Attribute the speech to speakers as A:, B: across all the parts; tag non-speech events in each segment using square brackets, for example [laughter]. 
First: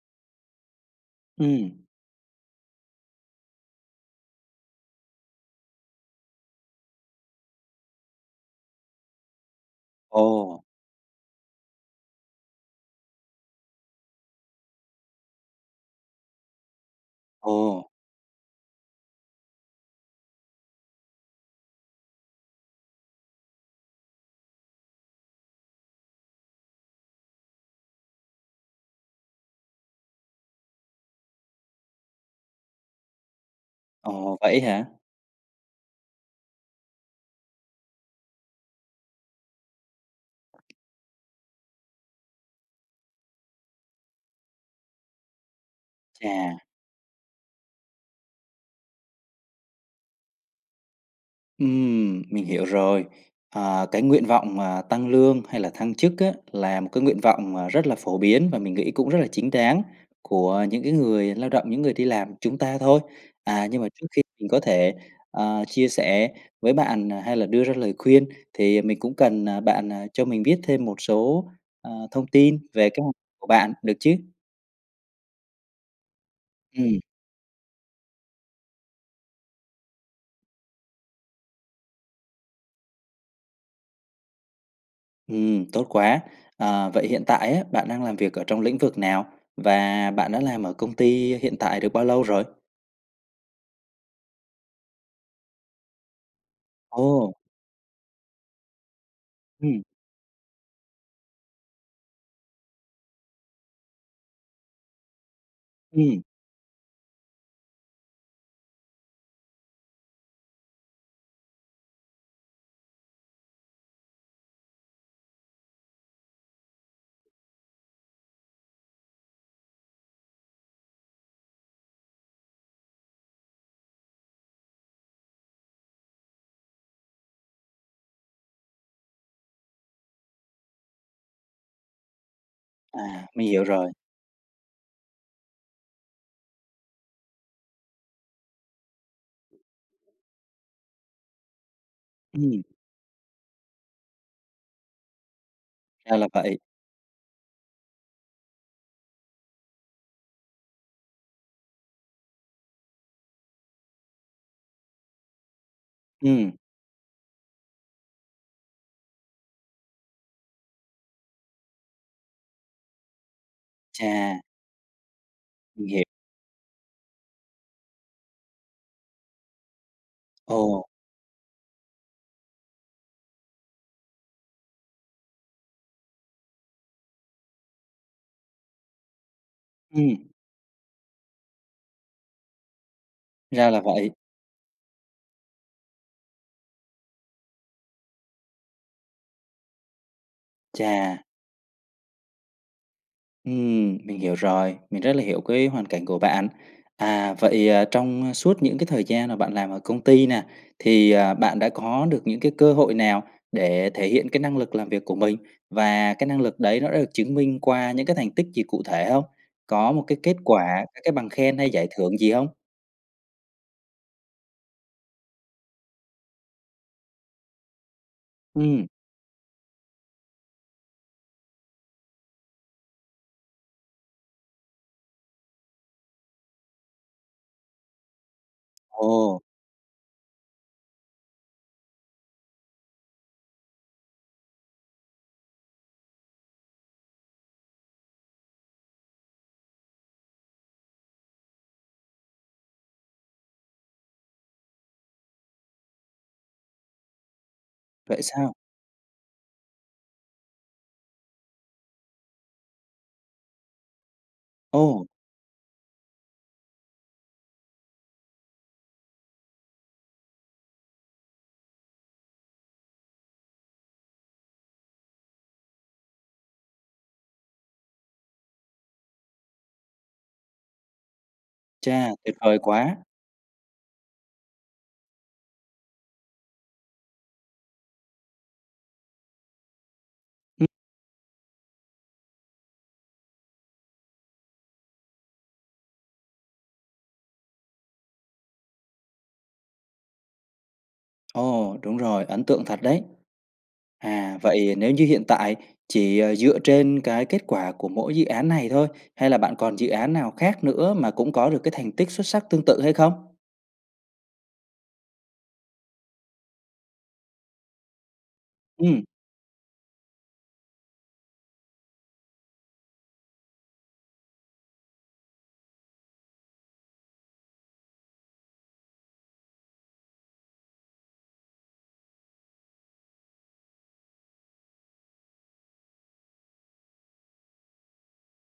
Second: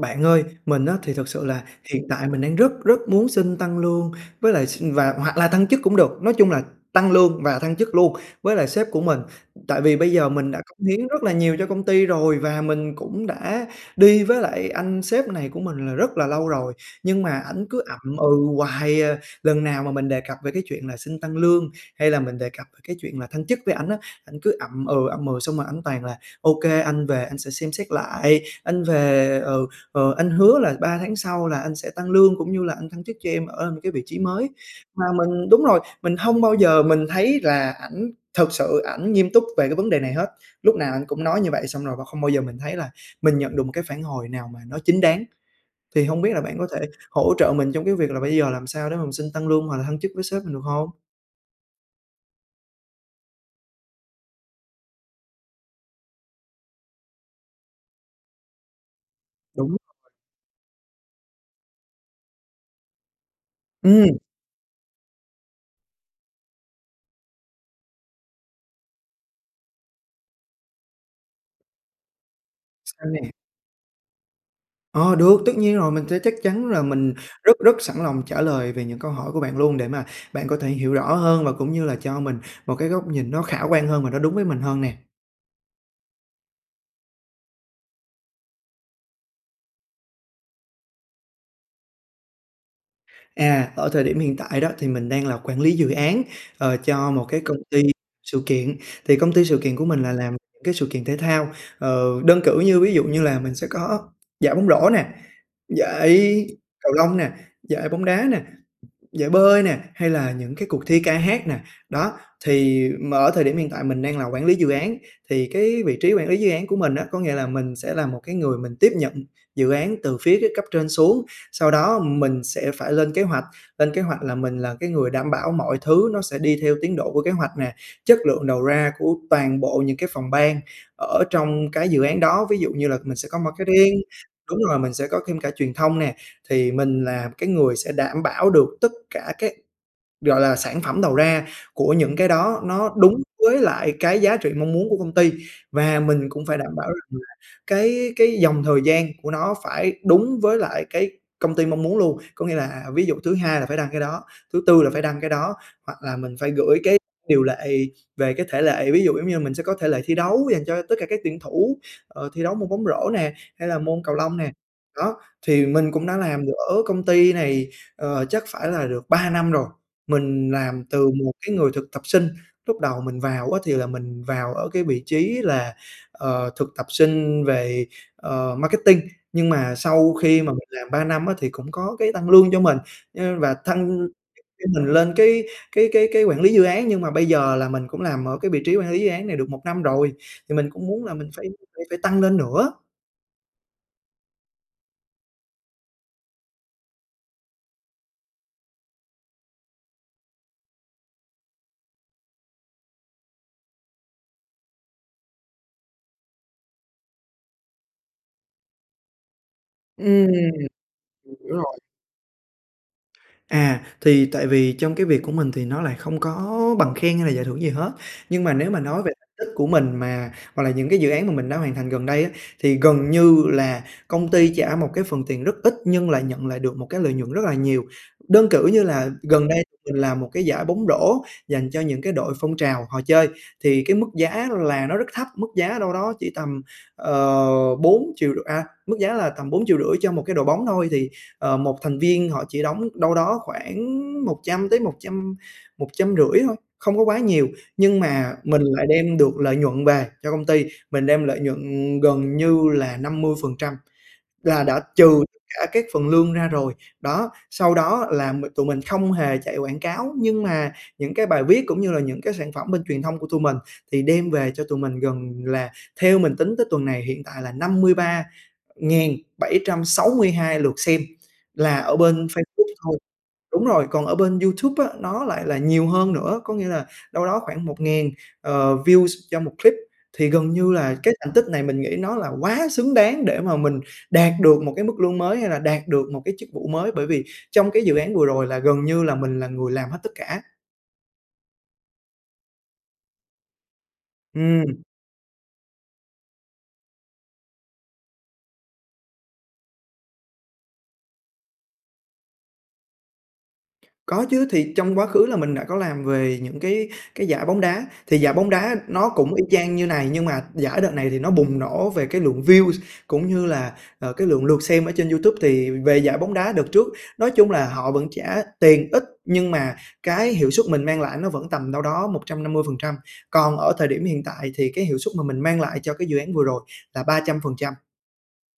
A: Bạn ơi, mình á thì thực sự là
B: Ừm.
A: hiện tại mình đang rất rất muốn xin tăng lương với lại x và hoặc là tăng chức cũng được. Nói chung là tăng lương và thăng chức luôn với lại sếp của mình, ừm, tại vì bây giờ mình đã
B: Ồ!
A: cống hiến rất là nhiều cho công ty rồi, và mình cũng đã đi với lại anh sếp này của mình là rất là lâu rồi, nhưng mà ảnh cứ
B: Ồ!
A: ậm ừ hoài à. Lần nào mà mình đề cập về cái chuyện là xin tăng lương, hay là mình đề cập cái chuyện là thăng chức với ảnh á, ảnh cứ ậm ừ, ậm ừ, xong rồi ảnh toàn là "Ô kê, anh về anh sẽ xem xét lại, anh về, ừ, ờ, anh hứa là 3 tháng sau là anh sẽ tăng lương, cũng như là anh thăng chức cho em ở cái vị trí
B: Ồ,
A: mới."
B: vậy á hả?
A: Mà mình đúng rồi, mình hông bao giờ mình thấy là ảnh thực sự ảnh nghiêm túc về cái vấn đề này hết. Lúc nào ảnh cũng nói như vậy xong rồi và không bao giờ mình thấy là mình nhận được một cái phản hồi nào mà nó chính đáng. Thì hông biết là bạn
B: Chà.
A: có thể hỗ trợ mình trong cái việc là bây giờ làm sao để mà mình xin tăng lương, hoặc là thăng chức với sếp mình, được hông?
B: Ừm, mình hiểu rồi. Ờ, cái nguyện vọng mà tăng lương hay là thăng chức á là một cái nguyện vọng, à, rất là phổ biến và mình nghĩ cũng rất là chính
A: Đúng
B: đáng
A: rồi.
B: của những cái người lao động, những người đi làm chúng ta thôi. À, nhưng mà trước
A: Ừm.
B: khi mình có thể, ờ, chia sẻ với bạn, à, hay là đưa ra lời khuyên, thì mình cũng cần, à, bạn, à, cho mình biết thêm một số, ờ, thông tin về kế
A: Sao
B: hoạch
A: nè.
B: của bạn được chứ?
A: Ờ, được, tất nhiên rồi. Mình sẽ chắc chắn là
B: Ừm.
A: mình rất rất sẵn lòng trả lời về những câu hỏi của bạn luôn, để mà bạn có thể hiểu rõ hơn và cũng như là cho mình một cái góc nhìn nó khả quan hơn và nó đúng với mình hơn nè.
B: Ừm, tốt quá. Ờ, vậy hiện tại á bạn đang làm việc ở trong lĩnh vực nào? Và bạn đã làm ở công ty hiện tại được bao lâu rồi?
A: À, ở thời điểm hiện tại đó thì mình đang là Quản lý dự án, ờ, cho một
B: Ồ!
A: cái công ty sự kiện, thì công ty sự kiện
B: Ừm.
A: của mình là làm cái sự kiện thể thao. Ờ, đơn cử như ví dụ như là mình sẽ có giải bóng rổ nè,
B: Ừm.
A: giải cầu lông nè, giải bóng đá nè, giải bơi nè, hay là những cái cuộc thi ca hát nè. Đó, thì mà ở thời điểm hiện tại mình đang là Quản lý dự án, thì cái vị trí Quản lý dự án của mình á có nghĩa là mình sẽ là một cái người mình tiếp nhận dự án từ phía các cấp trên xuống, sau đó mình sẽ phải lên kế hoạch, lên kế hoạch là mình là cái người đảm bảo mọi thứ nó sẽ đi theo tiến độ của kế hoạch nè, chất lượng đầu ra của toàn bộ những cái phòng ban ở trong cái dự án đó, ví dụ như là mình
B: À,
A: sẽ có
B: mình hiểu rồi.
A: marketing, đúng rồi, mình sẽ có thêm cả truyền thông nè, thì mình là cái người sẽ đảm bảo được tất cả các gọi là, sản phẩm đầu ra của những cái đó
B: Ừm.
A: nó đúng với lại cái giá trị mong muốn của công ty và
B: Ra là
A: mình cũng phải
B: vậy.
A: đảm bảo rằng là cái cái dòng thời gian của nó phải đúng với lại cái công ty mong muốn luôn. Có nghĩa là ví dụ thứ Hai là phải đăng cái đó, thứ Tư là phải đăng cái đó, hoặc là mình phải
B: Ừm.
A: gửi cái điều lệ về cái thể lệ, ví dụ giống như là mình sẽ có thể lệ thi đấu dành cho tất cả các tuyển thủ, ờ, thi đấu môn bóng rổ nè, hay là môn cầu lông
B: Chà!
A: nè. Đó, thì
B: Mình
A: mình
B: hiểu.
A: cũng đã làm được ở công ty này, ờ, chắc phải là được 3 năm rồi. Mình
B: Ồ!
A: làm từ một cái người thực tập sinh, lúc đầu mình vào á thì là mình vào ở cái vị trí là, ờ, thực tập sinh về, ờ, Marketing, nhưng mà sau
B: Ừm.
A: khi mà mình làm 3 năm á thì cũng có cái tăng lương cho mình, ơ, và
B: Ra là
A: thăng
B: vậy.
A: chức cho mình lên cái cái cái cái Quản lý dự án. Nhưng mà bây giờ là mình cũng làm ở cái vị trí Quản lý dự án này được 1 năm rồi, thì mình cũng muốn là
B: Chà!
A: mình phải phải phải tăng lên nữa.
B: Ừm, mình hiểu rồi, mình rất là hiểu cái hoàn cảnh của bạn. À, vậy, ờ, trong suốt những cái thời gian mà bạn làm ở công ty nè thì, à, bạn đã có được những cái cơ hội nào để thể hiện cái năng lực làm việc của mình, và cái năng lực đấy nó đã được chứng minh qua những cái thành tích gì cụ thể hông? Có một cái
A: Ừm,
B: kết quả, c cái bằng
A: m hiểu
B: khen hay
A: rồi.
B: giải thưởng gì hông?
A: À, thì tại vì trong cái việc của mình thì nó lại không có bằng khen hay là giải thưởng gì hết, nhưng mà nếu mà
B: Ừm.
A: nói về tích của mình mà hoặc là những cái dự án mà mình đã hoàn thành gần đây á, thì gần như là công ty trả một cái phần tiền rất ít nhưng lại nhận lại được một cái lợi nhuận rất là nhiều. Đơn cử như là
B: Ồ!
A: gần đây mình làm một cái giải bóng rổ dành cho những cái đội phong trào họ chơi, thì cái mức giá là nó rất thấp, mức giá đâu đó chỉ tầm, ờ, bốn triệu rư à, mức giá là tầm 4.500.000 cho một cái đội bóng thôi, thì, ờ, một thành viên họ chỉ đóng đâu đó khoảng 100 tới một trăm một trăm rưỡi thôi, không có quá nhiều, nhưng
B: Vậy
A: mà
B: sao?
A: mình lại đem được lợi nhuận về cho công ty, mình đem lợi nhuận gần như là 50%, là đã
B: Ô!
A: trừ cả các phần lương ra rồi. Đó, sau đó là m tụi mình không hề chạy quảng cáo nhưng mà những cái bài viết cũng như là những cái sản phẩm bên truyền thông của tụi mình thì đem về cho tụi mình gần là theo mình tính tới tuần này hiện tại là 53.762 lượt xem là ở
B: Cha,
A: bên
B: tuyệt vời
A: Facebook
B: quá!
A: thôi đúng rồi, còn ở bên YouTube á nó lại là nhiều hơn nữa, có nghĩa là đâu đó khoảng 1000, ờ, views cho một clip. Thì gần
B: Ừm.
A: như là cái thành tích này mình nghĩ nó là quá xứng đáng để mà mình đạt được một cái mức lương mới hay là đạt được một cái chức vụ mới, bởi vì trong cái dự án vừa rồi là gần như là mình là người làm hết tất cả.
B: Ồ, đúng rồi, ấn tượng thật đấy! À, vậy
A: Ừm.
B: nếu như hiện tại chỉ, ờ, dựa trên cái kết quả của mỗi dự án này thôi, hay là bạn còn dự án nào khác nữa mà cũng có được cái thành tích xuất sắc tương tự hay không?
A: Có chứ, thì trong quá khứ là mình đã có làm về những cái cái giải bóng đá. Thì giải bóng đá
B: Ừm.
A: nó cũng y chang như này, nhưng mà giải đợt này thì nó bùng nổ về cái lượng views cũng như là, à, cái lượng lượt xem ở trên YouTube. Thì về giải bóng đá đợt trước nói chung là họ vẫn trả tiền ít, nhưng mà cái hiệu suất mình mang lại nó vẫn tầm đâu đó 150%. Còn ở thời điểm hiện tại thì cái hiệu suất mà mình mang lại cho cái dự án vừa rồi là 300%.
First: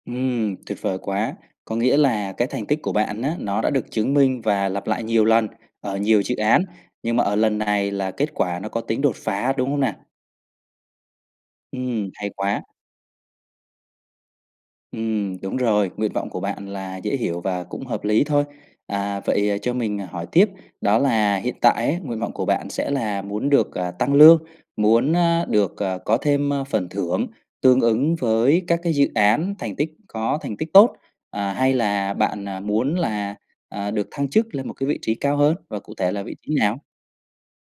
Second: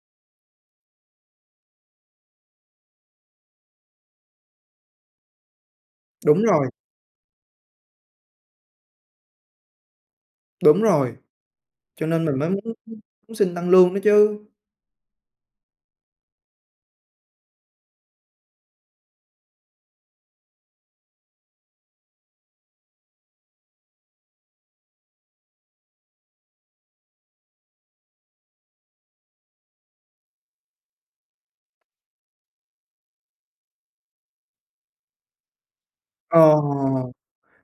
B: Ừm, tuyệt vời quá! Có nghĩa là cái thành tích của bạn á, nó đã được chứng minh và lặp lại nhiều lần, ở nhiều dự
A: Đúng
B: án,
A: rồi.
B: nhưng mà ở lần này là kết quả nó có tính đột phá, đúng không nè?
A: Đúng rồi, cho
B: Ừm,
A: nên
B: hay
A: mình mới
B: quá!
A: muốn muốn xin tăng lương đó chứ.
B: Ừm, đúng rồi, nguyện vọng của bạn là dễ hiểu và cũng hợp lý thôi. À, vậy cho mình hỏi tiếp đó là hiện tại á nguyện vọng của bạn sẽ là muốn được, à, tăng lương, muốn, à, được, à, có thêm, ơ, phần thưởng tương ứng với các cái dự án thành tích có thành tích tốt, à, hay là bạn, à, muốn là, à, được thăng chức lên một cái vị trí cao hơn và cụ thể là vị trí
A: Ồ!
B: nào?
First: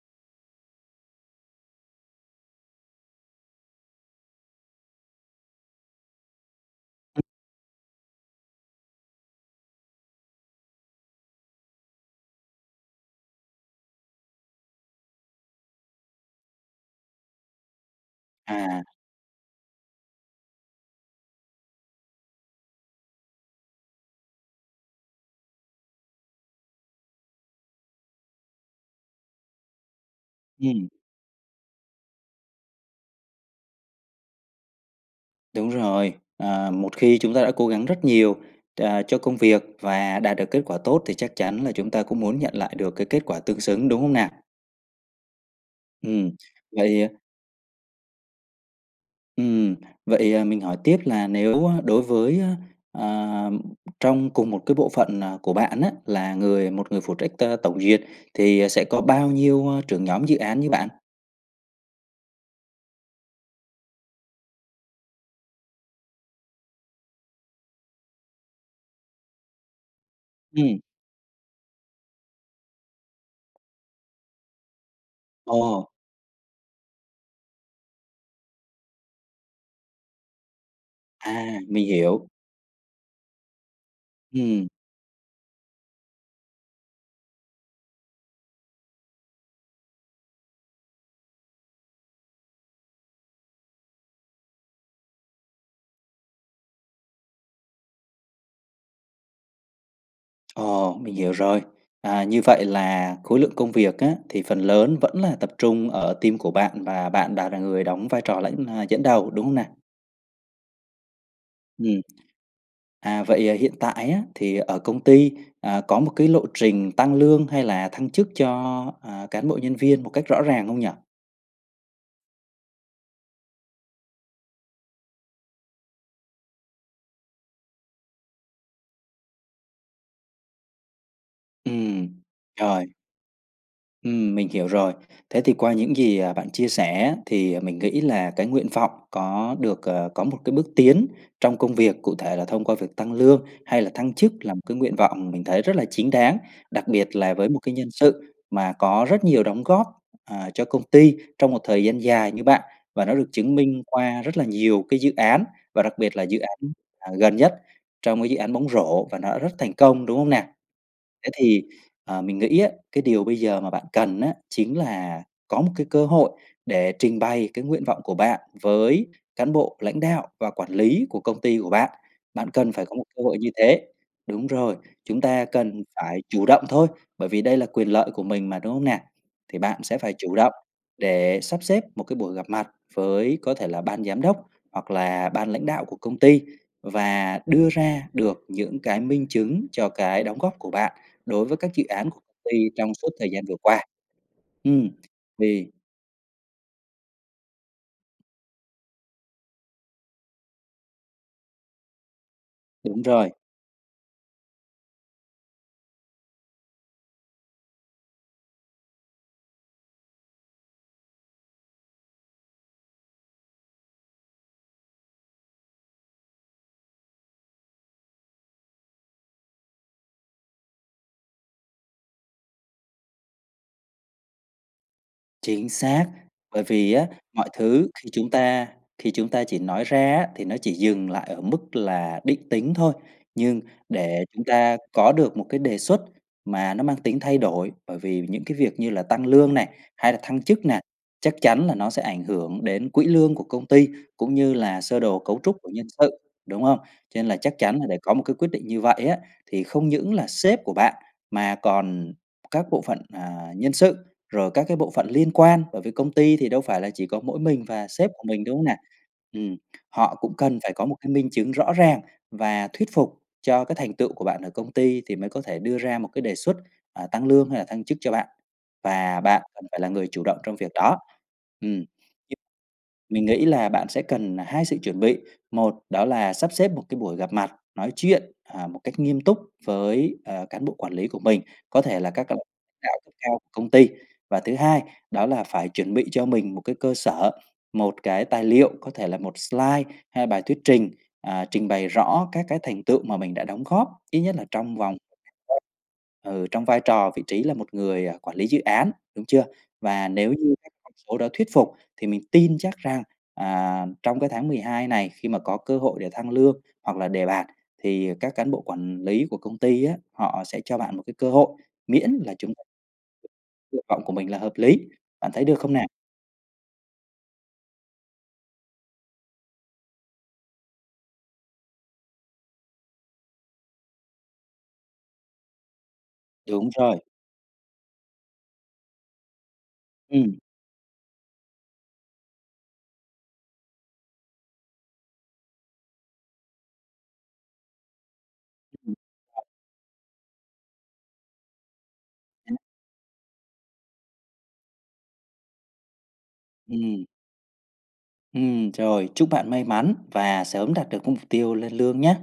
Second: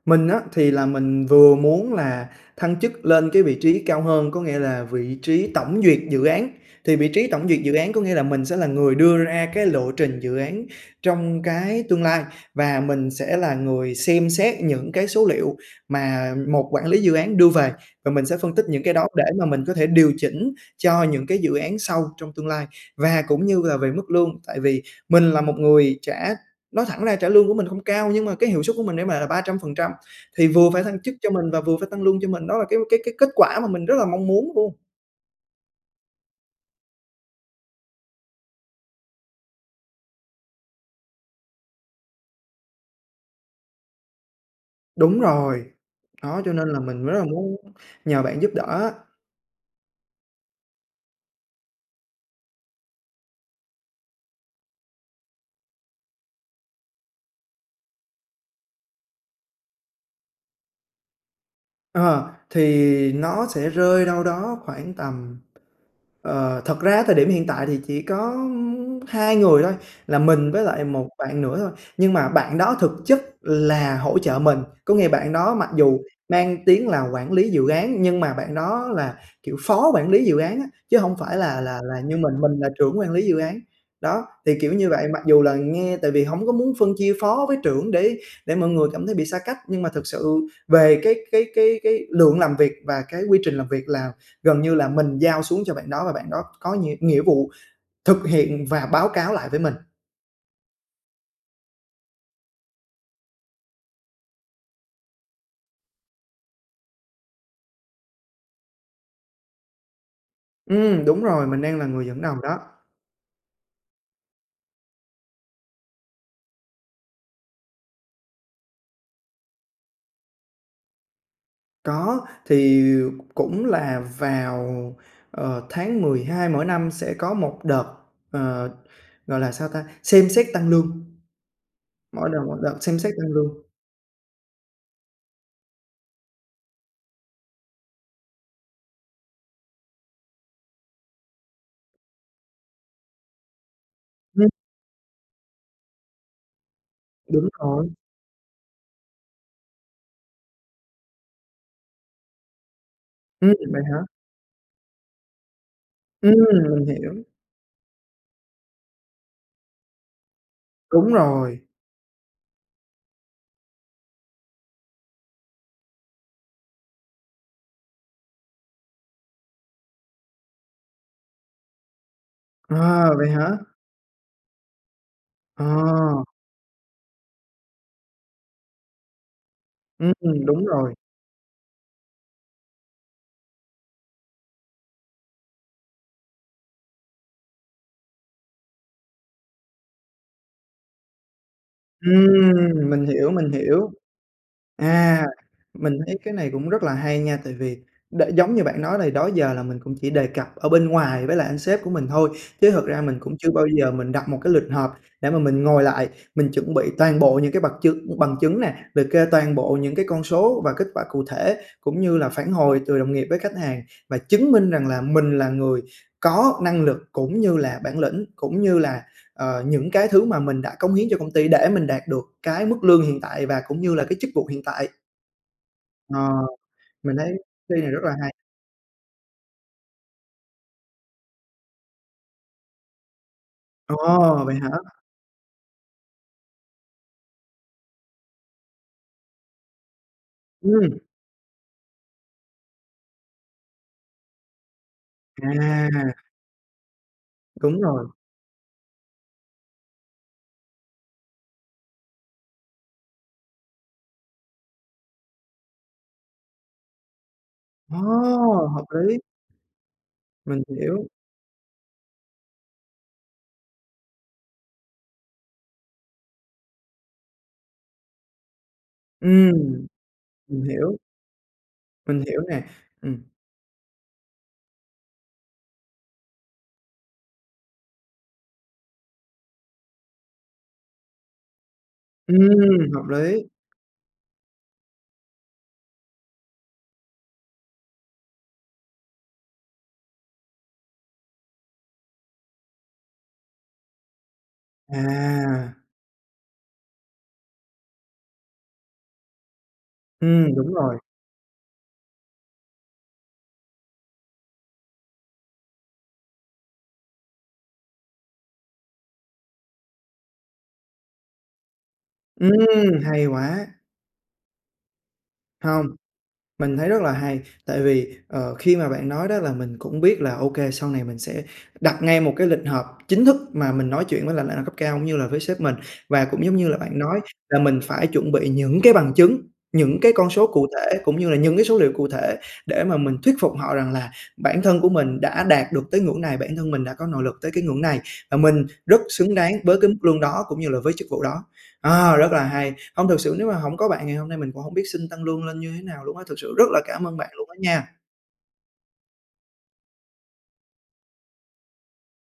A: Mình á, thì là mình vừa muốn là thăng chức lên cái vị trí cao hơn, có nghĩa là vị trí tổng duyệt dự án. Thì vị
B: Ừm.
A: trí tổng duyệt dự án có nghĩa là mình sẽ là người đưa ra cái lộ trình dự án trong cái tương lai, và mình sẽ là người xem xét những cái số liệu mà một quản lý dự án đưa về, và mình sẽ phân tích những
B: À.
A: cái đó để mà mình có thể điều chỉnh cho những cái dự án sau trong tương lai. Và cũng như là về mức lương, tại vì mình là một người trả nói thẳng ra trả lương của mình không cao nhưng mà cái hiệu suất của mình để mà là 300% thì vừa phải
B: Ừm.
A: thăng chức cho mình và vừa phải tăng lương cho mình, đó là cái cái cái kết quả mà mình rất là mong muốn luôn.
B: Đúng rồi, à, một khi chúng ta đã cố gắng rất nhiều, à, cho công việc và đạt được kết quả tốt thì chắc chắn là chúng ta cũng muốn nhận lại được cái kết quả tương xứng, đúng hông nè?
A: Đúng rồi,
B: Ừm,
A: đó, cho nên là mình
B: vậy
A: rất là muốn nhờ bạn giúp đỡ á.
B: ừm, vậy, à, mình hỏi tiếp là nếu đối với, a, à, trong cùng một cái bộ phận, à, của bạn á, là người một người phụ trách t tổng duyệt thì sẽ có bao nhiêu, a, trưởng nhóm dự án như bạn?
A: Ờ, thì nó sẽ rơi đâu đó khoảng tầm ờ, thật ra á thời điểm hiện tại thì chỉ có, ơm, 2 người thôi là mình với
B: Ừm.
A: lại một bạn nữa thôi, nhưng mà bạn đó thực chất là hỗ trợ mình, có nghĩa bạn đó mặc
B: Ồ!
A: dù mang tiếng là quản lý dự án nhưng mà bạn đó là, kiểu, phó quản lý dự án á, chứ hông phải
B: À,
A: là là
B: mình
A: là như
B: hiểu.
A: mình, mình là trưởng quản lý dự án. Đó, thì,
B: Ừm.
A: kiểu như vậy, mặc dù là nghe tại vì hổng có muốn phân chia phó với trưởng để để mọi người cảm thấy bị xa cách, nhưng mà thực sự về cái cái cái cái lượng làm việc và cái quy trình làm việc là gần như là mình giao xuống cho bạn đó và bạn đó có nhiệm nghĩa vụ thực hiện và báo cáo lại với mình.
B: Ồ! Mình hiểu rồi. À, như vậy là khối lượng công việc á thì phần lớn vẫn là tập trung ở team của bạn và bạn đã là người đóng vai trò lãnh, ờ, dẫn đầu, đúng hông nè?
A: Ừm, đúng rồi, mình đang là
B: Ừm.
A: người dẫn đầu đó.
B: À, vậy, ờ, hiện tại á thì ở công ty, ờ, có một cái lộ trình tăng lương hay là thăng chức cho, ờ, cán bộ nhân viên một cách rõ ràng không nhỉ?
A: Có, thì, cũng là vào, ờ, Tháng 12 mỗi năm sẽ có một đợt, ờ, gọi là sao ta? Xem xét tăng lương.
B: Ừm.
A: Mỗi đợt mỗi đợt
B: Rồi.
A: xem xét tăng lương.
B: Ừm, mình hiểu rồi. Thế thì qua những gì, ờ, bạn chia sẻ á, thì mình nghĩ là cái nguyện vọng có được, ờ, có một cái bước tiến trong công việc, cụ thể là thông qua việc tăng lương hay là thăng chức
A: [unintelligible]
B: là một cái nguyện vọng mình thấy rất là chính đáng, đặc biệt là
A: Đúng
B: với một cái
A: rồi.
B: nhân sự mà có rất nhiều đóng góp, ờ, cho công ty trong một thời gian dài như bạn và nó được
A: Ừm,
B: chứng
A: vậy
B: minh
A: hả?
B: qua rất là nhiều cái dự án và đặc biệt là
A: Ừm,
B: dự án,
A: mình hiểu.
B: ờ, gần nhất trong cái dự án bóng rổ, và nó đã rất thành công, đúng hông nè?
A: Đúng
B: Thế
A: rồi.
B: thì, ờ, mình nghĩ á cái điều bây giờ mà bạn cần á chính là có một cái cơ hội để trình bày cái nguyện vọng của bạn với Cán bộ lãnh đạo và quản lý của công ty của bạn, bạn cần phải có một
A: À,
B: cơ
A: vậy
B: hội
A: hả?
B: như thế. Đúng rồi, chúng ta cần phải
A: À.
B: chủ động thôi, bởi vì đây là quyền lợi của mình mà, đúng hông nè? Thì bạn sẽ
A: Ừm,
B: phải chủ động
A: đúng rồi.
B: để sắp xếp một cái buổi gặp mặt với có thể là Ban giám đốc, hoặc là Ban lãnh đạo của công ty và đưa ra được những cái minh chứng cho cái đóng góp của bạn đối với các dự án của công ty
A: Ừm,
B: trong
A: mình
B: suốt thời
A: hiểu,
B: gian
A: mình
B: vừa qua.
A: hiểu.
B: Ừm.
A: À,
B: Vì
A: mình thấy cái này cũng rất là hay nha, tại vì đã giống như bạn nói thì đó giờ là mình cũng chỉ đề cập ở bên ngoài với lại anh sếp của mình thôi, chứ thực ra
B: Đúng
A: mình
B: rồi.
A: cũng chưa bao giờ mình đặt một cái lịch họp để mà mình ngồi lại, mình chuẩn bị toàn bộ những cái bật chứng bằng chứng nè, liệt kê toàn bộ những cái con số và kết quả cụ thể, cũng như là phản hồi từ đồng nghiệp với khách hàng và chứng minh rằng là mình là người có năng lực cũng như là bản lĩnh, cũng như là, ờ, những cái thứ mà mình đã cống hiến cho công ty để mình đạt được cái mức lương hiện tại và cũng như là cái chức vụ hiện tại.
B: Chính xác,
A: Ờ.
B: bởi vì á
A: Mình thấy
B: mọi
A: cái này
B: thứ
A: rất
B: khi
A: là
B: chúng
A: hay.
B: ta khi chúng ta chỉ nói ra á thì nó chỉ dừng lại ở mức là định tính thôi, nhưng để
A: Ồ!
B: chúng
A: Vậy hả?
B: ta có được một cái đề xuất mà nó mang tính thay đổi, bởi vì những cái việc như là tăng lương này, hay là thăng chức này
A: Ừm.
B: chắc chắn là nó sẽ ảnh hưởng đến quỹ lương của công ty, cũng như là sơ đồ cấu trúc của nhân sự,
A: À!
B: đúng hông? Cho nên là chắc chắn
A: Đúng
B: là để
A: rồi.
B: có một cái quyết định như vậy á thì không những là sếp của bạn mà còn các bộ phận, ờ, Nhân sự, rồi các cái bộ phận liên quan bởi vì công ty thì đâu phải là chỉ có mỗi mình và sếp của mình, đúng hông
A: Ô!
B: nà?
A: Hợp lý.
B: Ừm, họ cũng cần
A: Mình
B: phải có một
A: hiểu.
B: cái minh chứng rõ ràng và thuyết phục cho cái thành tựu của bạn ở công ty, thì mới có thể đưa ra một cái đề xuất, à, tăng lương hay là thăng chức cho bạn và bạn cần phải
A: Ừm.
B: là người chủ động trong
A: Mình
B: việc
A: hiểu.
B: đó. Ừm. Giúp
A: Mình hiểu nè.
B: mình
A: Ừm.
B: nghĩ là bạn sẽ cần 2 sự chuẩn bị, một đó là sắp xếp một cái buổi gặp mặt, nói chuyện, à, một cách nghiêm túc với, ờ, cán bộ quản lý của mình, có thể là các c lãnh
A: Ừm,
B: đạo
A: hợp
B: cấp cao
A: lý.
B: của công ty. Và thứ hai đó là phải chuẩn bị cho mình một cái cơ sở, một cái tài liệu, có thể là một slide, hay bài thuyết trình, ờ, trình bày rõ các cái thành tựu mà mình đã đóng góp ít nhất là trong vòng [unintelligible]
A: À.
B: ừ, trong vai trò vị trí là một người, ờ, quản lý dự án, đúng chưa? Và nếu
A: Ừm,
B: như các
A: đúng
B: con
A: rồi.
B: số đó thuyết phục, thì mình tin chắc rằng, à, trong cái tháng 12 này, khi mà có cơ hội để thăng lương, hoặc là đề bạt, thì các cán bộ quản lý của công ty á, họ sẽ cho bạn một cái cơ hội, miễn là chúng [unintelligible]
A: Ừm, hay quá!
B: nguyện vọng của mình là hợp lý, bạn thấy được không nà?
A: Hông. Mình thấy rất là hay, tại vì, ờ, khi mà bạn nói đó là mình cũng biết là ô kê, sau này mình sẽ đặt ngay một cái lịch họp chính thức mà mình nói chuyện với lại lãnh đạo cấp cao, cũng như là với sếp mình và cũng giống như
B: Đúng
A: là bạn
B: rồi.
A: nói là mình phải chuẩn bị những cái bằng chứng, những cái con
B: Ừm.
A: số cụ thể, cũng như là những cái số liệu cụ thể để mà mình thuyết phục họ rằng là bản thân của mình đã đạt được tới ngưỡng này, bản thân mình đã có nội lực tới cái ngưỡng này và mình rất xứng
B: [unintelligible]
A: đáng với cái mức lương đó, cũng như là với chức vụ đó. Ờ, rất là hay, hông thực sự nếu mà hổng có bạn ngày hôm nay mình cũng hổng biết xin tăng lương lên như thế nào luôn á, thực sự rất là
B: Ừm.
A: cảm ơn bạn luôn á nha.
B: Ừm, rồi, chúc bạn may mắn và sớm đạt được cái mục tiêu lên lương nhá.